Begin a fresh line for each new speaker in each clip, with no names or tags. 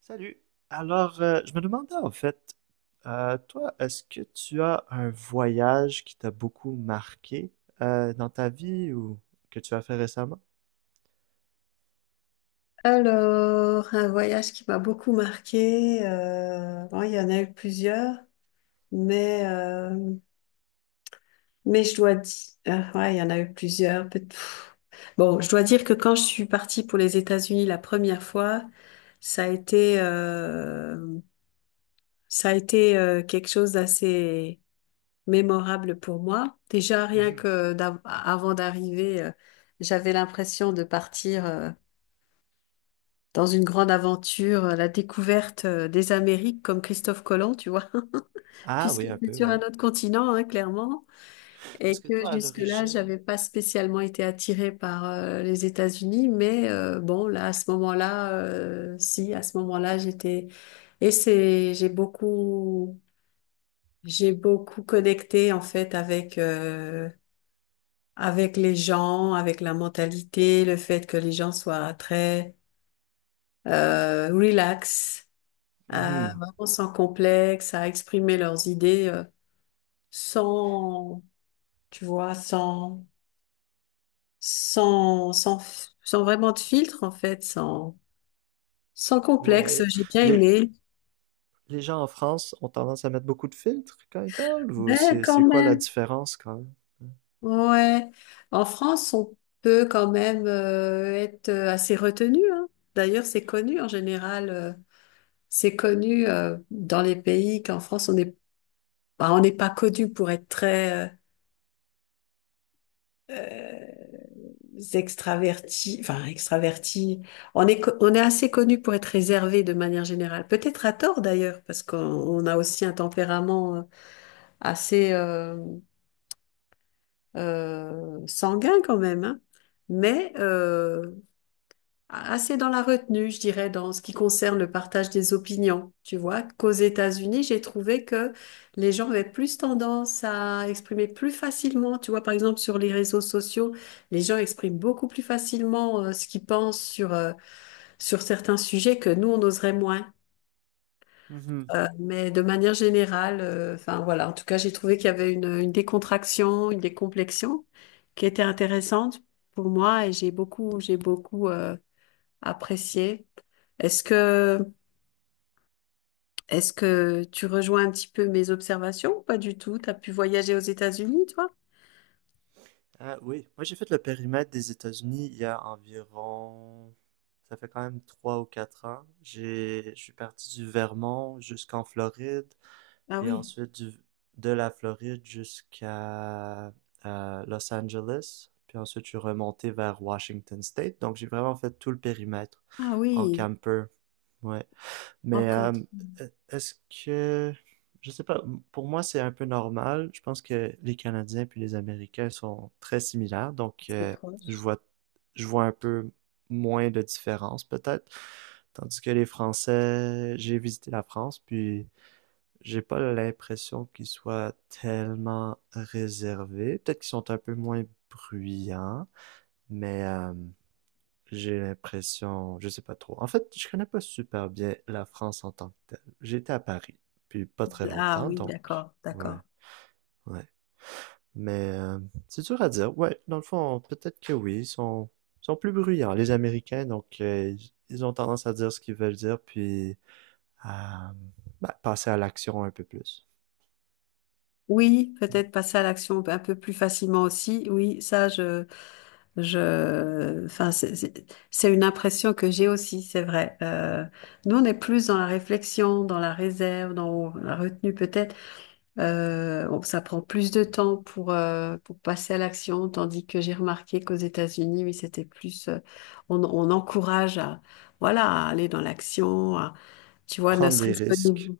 Salut. Alors, je me demandais en fait, toi, est-ce que tu as un voyage qui t'a beaucoup marqué dans ta vie ou que tu as fait récemment?
Alors, un voyage qui m'a beaucoup marqué, bon, il y en a eu plusieurs, mais, euh, mais je dois dire, ouais, il y en a eu plusieurs. Peut- pff. Bon, je dois dire que quand je suis partie pour les États-Unis la première fois, ça a été, euh, ça a été quelque chose d'assez mémorable pour moi. Déjà, rien
Mhm.
que avant d'arriver, j'avais l'impression de partir. Dans une grande aventure, la découverte des Amériques comme Christophe Colomb, tu vois,
Ah
puisque
oui, un
c'est
peu,
sur un
oui.
autre continent, hein, clairement, et
Parce que
que
toi, à
jusque-là,
l'origine,
j'avais pas spécialement été attirée par les États-Unis, mais bon, là, à ce moment-là, si, à ce moment-là, j'étais, et j'ai beaucoup connecté en fait avec. Avec les gens, avec la mentalité, le fait que les gens soient très relax, à
mhm,
vraiment sans complexe, à exprimer leurs idées sans, tu vois, sans, sans, sans vraiment de filtre en fait, sans complexe.
ouais,
J'ai bien
les,
aimé.
les gens en France ont tendance à mettre beaucoup de filtres quand ils parlent ou
Ben
c'est
quand
c'est quoi la
même,
différence quand
ouais. En France, on peut quand même être assez retenu, hein. D'ailleurs, c'est connu en général. C'est connu dans les pays qu'en France, on n'est pas connu pour être très euh, extravertis, enfin extravertis. On est assez connu pour être réservé de manière générale. Peut-être à tort d'ailleurs, parce qu'on on a aussi un tempérament assez sanguin quand même, hein. Mais assez dans la retenue, je dirais, dans ce qui concerne le partage des opinions. Tu vois, qu'aux États-Unis, j'ai trouvé que les gens avaient plus tendance à exprimer plus facilement. Tu vois, par exemple, sur les réseaux sociaux, les gens expriment beaucoup plus facilement ce qu'ils pensent sur, sur certains sujets que nous, on oserait moins.
même?
Mais de manière générale, enfin voilà, en tout cas, j'ai trouvé qu'il y avait une décontraction, une décomplexion qui était intéressante pour moi et j'ai beaucoup apprécié. Est-ce que, est-ce que tu rejoins un petit peu mes observations ou pas du tout? T'as pu voyager aux États-Unis, toi?
Ah oui, moi j'ai fait le périmètre des États-Unis il y a environ, ça fait quand même 3 ou 4 ans. Je suis parti du Vermont jusqu'en Floride
Ah
et
oui,
ensuite de la Floride jusqu'à Los Angeles. Puis ensuite je suis remonté vers Washington State. Donc j'ai vraiment fait tout le périmètre
ah
en
oui,
camper. Ouais. Mais
encore.
est-ce que, je sais pas, pour moi c'est un peu normal. Je pense que les Canadiens puis les Américains sont très similaires, donc
C'est
je
proche.
vois, je vois un peu moins de différence peut-être. Tandis que les Français, j'ai visité la France, puis j'ai pas l'impression qu'ils soient tellement réservés. Peut-être qu'ils sont un peu moins bruyants, mais j'ai l'impression, je sais pas trop. En fait, je connais pas super bien la France en tant que telle. J'étais à Paris, puis pas très
Ah
longtemps,
oui,
donc
d'accord,
ouais,
d'accord.
ouais. Mais c'est dur à dire. Ouais, dans le fond, peut-être que oui, ils sont plus bruyants les Américains, donc ils ont tendance à dire ce qu'ils veulent dire, puis à bah, passer à l'action un peu plus.
Oui, peut-être passer à l'action un peu plus facilement aussi. Oui, enfin, c'est une impression que j'ai aussi, c'est vrai. Nous, on est plus dans la réflexion, dans la réserve, dans la retenue peut-être. Bon, ça prend plus de temps pour passer à l'action, tandis que j'ai remarqué qu'aux États-Unis, oui, c'était plus, on encourage à, voilà, à aller dans l'action, à, tu vois, ne
Prendre des
serait-ce qu'au
risques.
niveau,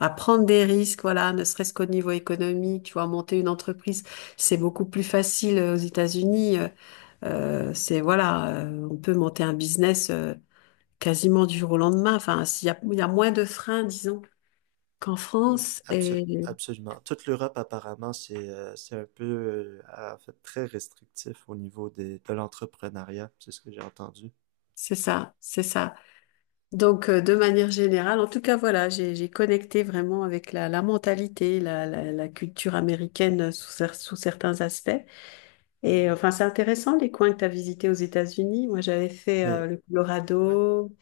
à prendre des risques, voilà, ne serait-ce qu'au niveau économique, tu vois, monter une entreprise, c'est beaucoup plus facile aux États-Unis. C'est, voilà, on peut monter un business, quasiment du jour au lendemain. Enfin, il y a moins de freins, disons, qu'en
Hmm.
France, et
Absolument. Toute l'Europe, apparemment, c'est un peu, en fait, très restrictif au niveau de l'entrepreneuriat. C'est ce que j'ai entendu.
c'est ça, c'est ça. Donc, de manière générale, en tout cas, voilà, j'ai connecté vraiment avec la mentalité, la culture américaine sous, sous certains aspects. Et
Mhm.
enfin, c'est intéressant les coins que tu as visités aux États-Unis. Moi, j'avais fait
Mais
le
ouais,
Colorado,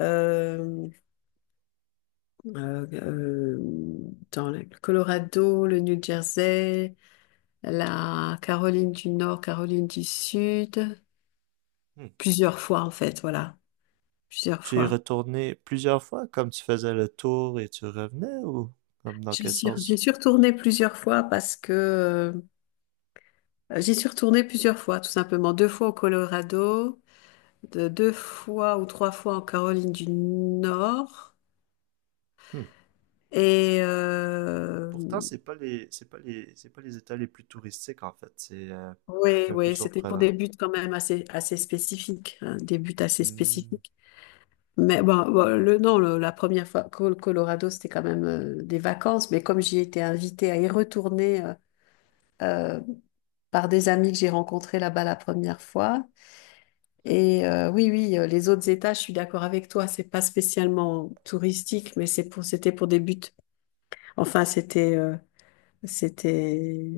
euh, euh, euh, dans le Colorado, le New Jersey, la Caroline du Nord, Caroline du Sud,
hmm,
plusieurs fois en fait, voilà, plusieurs
tu es
fois.
retourné plusieurs fois, comme tu faisais le tour et tu revenais, ou comme dans quel
J'y
sens?
suis retournée plusieurs fois parce que j'y suis retournée plusieurs fois, tout simplement. Deux fois au Colorado, deux fois ou trois fois en Caroline du Nord. Et
Pourtant, c'est pas les États les plus touristiques, en fait.
oui,
C'est un peu
oui, c'était pour
surprenant.
des buts quand même assez, assez spécifiques, hein, des buts assez
Hmm.
spécifiques. Mais bon, bon, le, non, le- la première fois au Colorado, c'était quand même des vacances. Mais comme j'y étais invitée à y retourner euh, par des amis que j'ai rencontrés là-bas la première fois, et oui, oui, les autres États, je suis d'accord avec toi. C'est pas spécialement touristique, mais c'était pour des buts. Enfin, c'était,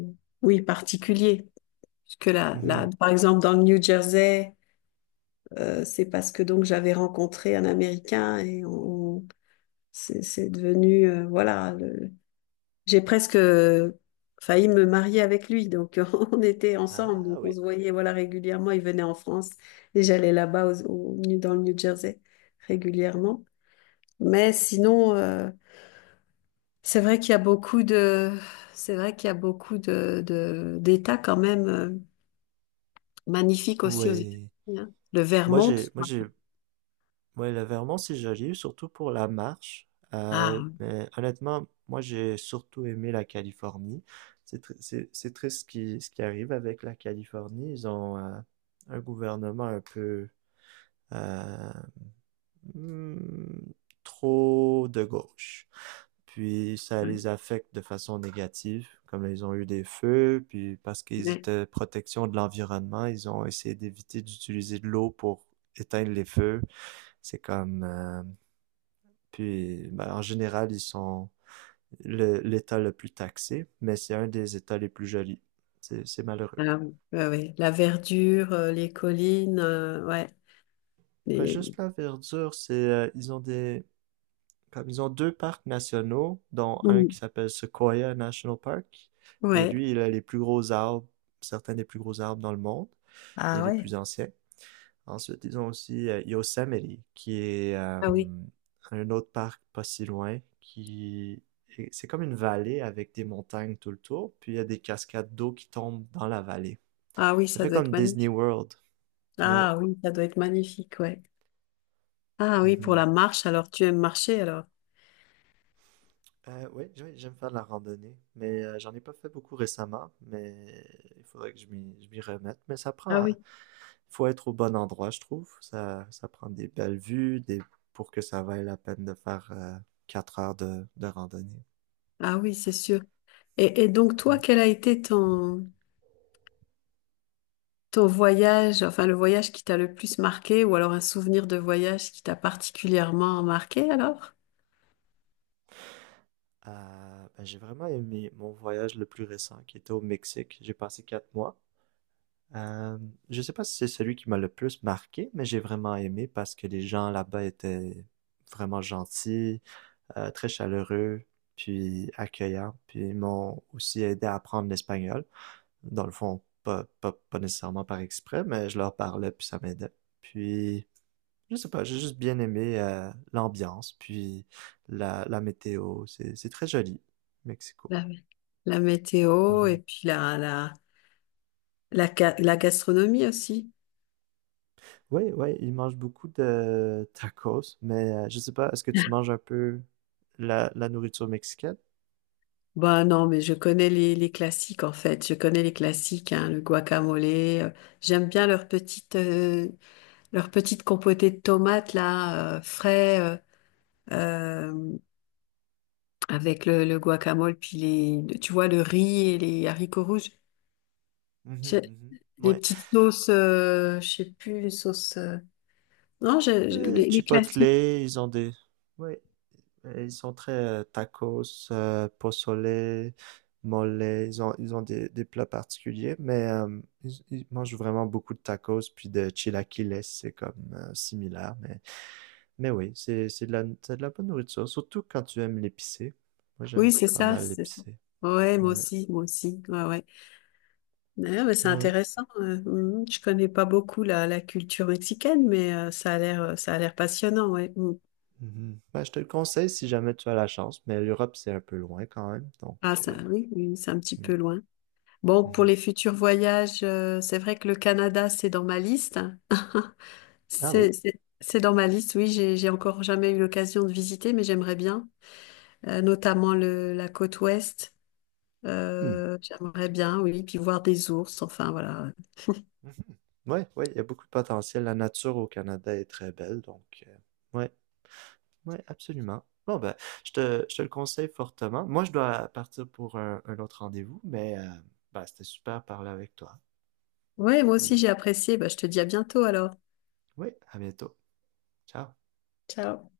oui, particulier, parce que là,
Mhm.
par exemple, dans le New Jersey, c'est parce que donc j'avais rencontré un Américain c'est devenu, voilà, j'ai presque failli me marier avec lui, donc on était ensemble,
Ah
donc on
oui.
se voyait voilà régulièrement. Il venait en France et j'allais là-bas dans le New Jersey régulièrement. Mais sinon, c'est vrai qu'il y a beaucoup c'est vrai qu'il y a beaucoup de, d'États quand même magnifiques aussi aux
Oui.
États-Unis, hein. Le
Moi,
Vermont,
j'ai, moi, j'ai, ouais, le Vermont, c'est joli, surtout pour la marche.
ah
Mais honnêtement, moi, j'ai surtout aimé la Californie. C'est triste ce qui arrive avec la Californie. Ils ont un gouvernement un peu euh, hmm, trop de gauche. Puis ça
ouais,
les affecte de façon négative, comme ils ont eu des feux, puis parce qu'ils
ouais,
étaient protection de l'environnement, ils ont essayé d'éviter d'utiliser de l'eau pour éteindre les feux. C'est comme... euh, puis ben, en général, ils sont l'État le plus taxé, mais c'est un des États les plus jolis. C'est malheureux.
ah oui, ouais, ouais. La verdure, les collines, ouais,
Pas
les...
juste la verdure, ils ont des... Comme ils ont deux parcs nationaux, dont un
Mm.
qui s'appelle Sequoia National Park. Et
Ouais,
lui, il a les plus gros arbres, certains des plus gros arbres dans le monde et
ah
les
ouais.
plus anciens. Ensuite, ils ont aussi Yosemite, qui est
Ah oui.
un autre parc pas si loin, qui et c'est comme une vallée avec des montagnes tout le tour, puis il y a des cascades d'eau qui tombent dans la vallée.
Ah oui,
Ça
ça
fait
doit être
comme Disney
magnifique.
World. Ouais.
Ah oui, ça doit être magnifique, ouais. Ah oui, pour
Mhm.
la marche, alors tu aimes marcher alors.
Oui, oui, j'aime faire de la randonnée, mais j'en ai pas fait beaucoup récemment, mais il faudrait que je m'y remette. Mais ça
Ah
prend,
oui,
faut être au bon endroit, je trouve. Ça prend des belles vues, des... pour que ça vaille la peine de faire 4 heures de randonnée.
ah oui, c'est sûr. Et donc toi,
Mm.
quel a été ton voyage, enfin le voyage qui t'a le plus marqué, ou alors un souvenir de voyage qui t'a particulièrement marqué alors?
Ben, j'ai vraiment aimé mon voyage le plus récent, qui était au Mexique. J'ai passé 4 mois. Euh, je sais pas si c'est celui qui m'a le plus marqué, mais j'ai vraiment aimé parce que les gens là-bas étaient vraiment gentils. Très chaleureux, puis accueillant, puis ils m'ont aussi aidé à apprendre l'espagnol. Dans le fond, pas nécessairement par exprès, mais je leur parlais, puis ça m'aidait. Puis, je sais pas, j'ai juste bien aimé l'ambiance, puis la météo. C'est très joli, Mexico.
La, la météo et
Mhm.
puis la gastronomie aussi.
Oui, oui, ils mangent beaucoup de tacos, mais je sais pas, est-ce que tu manges un peu la nourriture mexicaine?
Ben non, mais je connais les classiques en fait. Je connais les classiques, hein, le guacamole. J'aime bien leurs petites leur petite compotée de tomates là, frais, euh, avec le guacamole, puis les, tu vois, le riz et les haricots rouges.
Mhm,
J'ai-
mhm.
Les
Ouais.
petites sauces, je sais plus, les sauces... non, les
Chipotle,
classiques.
ils ont des... Ouais. Et ils sont très tacos, pozole, mole. Ils ont des plats particuliers, mais ils mangent vraiment beaucoup de tacos, puis de chilaquiles, c'est comme similaire. Mais oui, c'est de la bonne nourriture, surtout quand tu aimes l'épicé. Moi,
Oui,
j'aime
c'est
pas
ça,
mal
c'est ça.
l'épicé.
Ouais, moi
Ouais.
aussi, moi aussi. Ouais, ouais. Ouais, mais c'est
Ouais.
intéressant. Mhm. Je connais pas beaucoup la culture mexicaine, mais ça a l'air passionnant, ouais. Mm.
Mhm. Ben, je te le conseille si jamais tu as la chance, mais l'Europe, c'est un peu loin quand même. Donc,
Ah, ça,
euh,
oui, oui, c'est un petit
mm,
peu loin. Bon, pour
mhm.
les futurs voyages, c'est vrai que le Canada, c'est dans ma liste.
Ah oui.
C'est dans ma liste, oui, j'ai encore jamais eu l'occasion de visiter, mais j'aimerais bien. Notamment la côte ouest.
Hmm.
J'aimerais bien, oui, puis voir des ours, enfin voilà.
Mhm. Ouais, ouais, il y a beaucoup de potentiel. La nature au Canada est très belle, donc ouais, ouais, absolument. Bon ben, je te le conseille fortement. Moi, je dois partir pour un autre rendez-vous, mais ben, c'était super de parler avec toi.
Ouais, moi aussi
Puis,
j'ai apprécié. Bah, je te dis à bientôt alors.
oui, à bientôt. Ciao.
Ciao.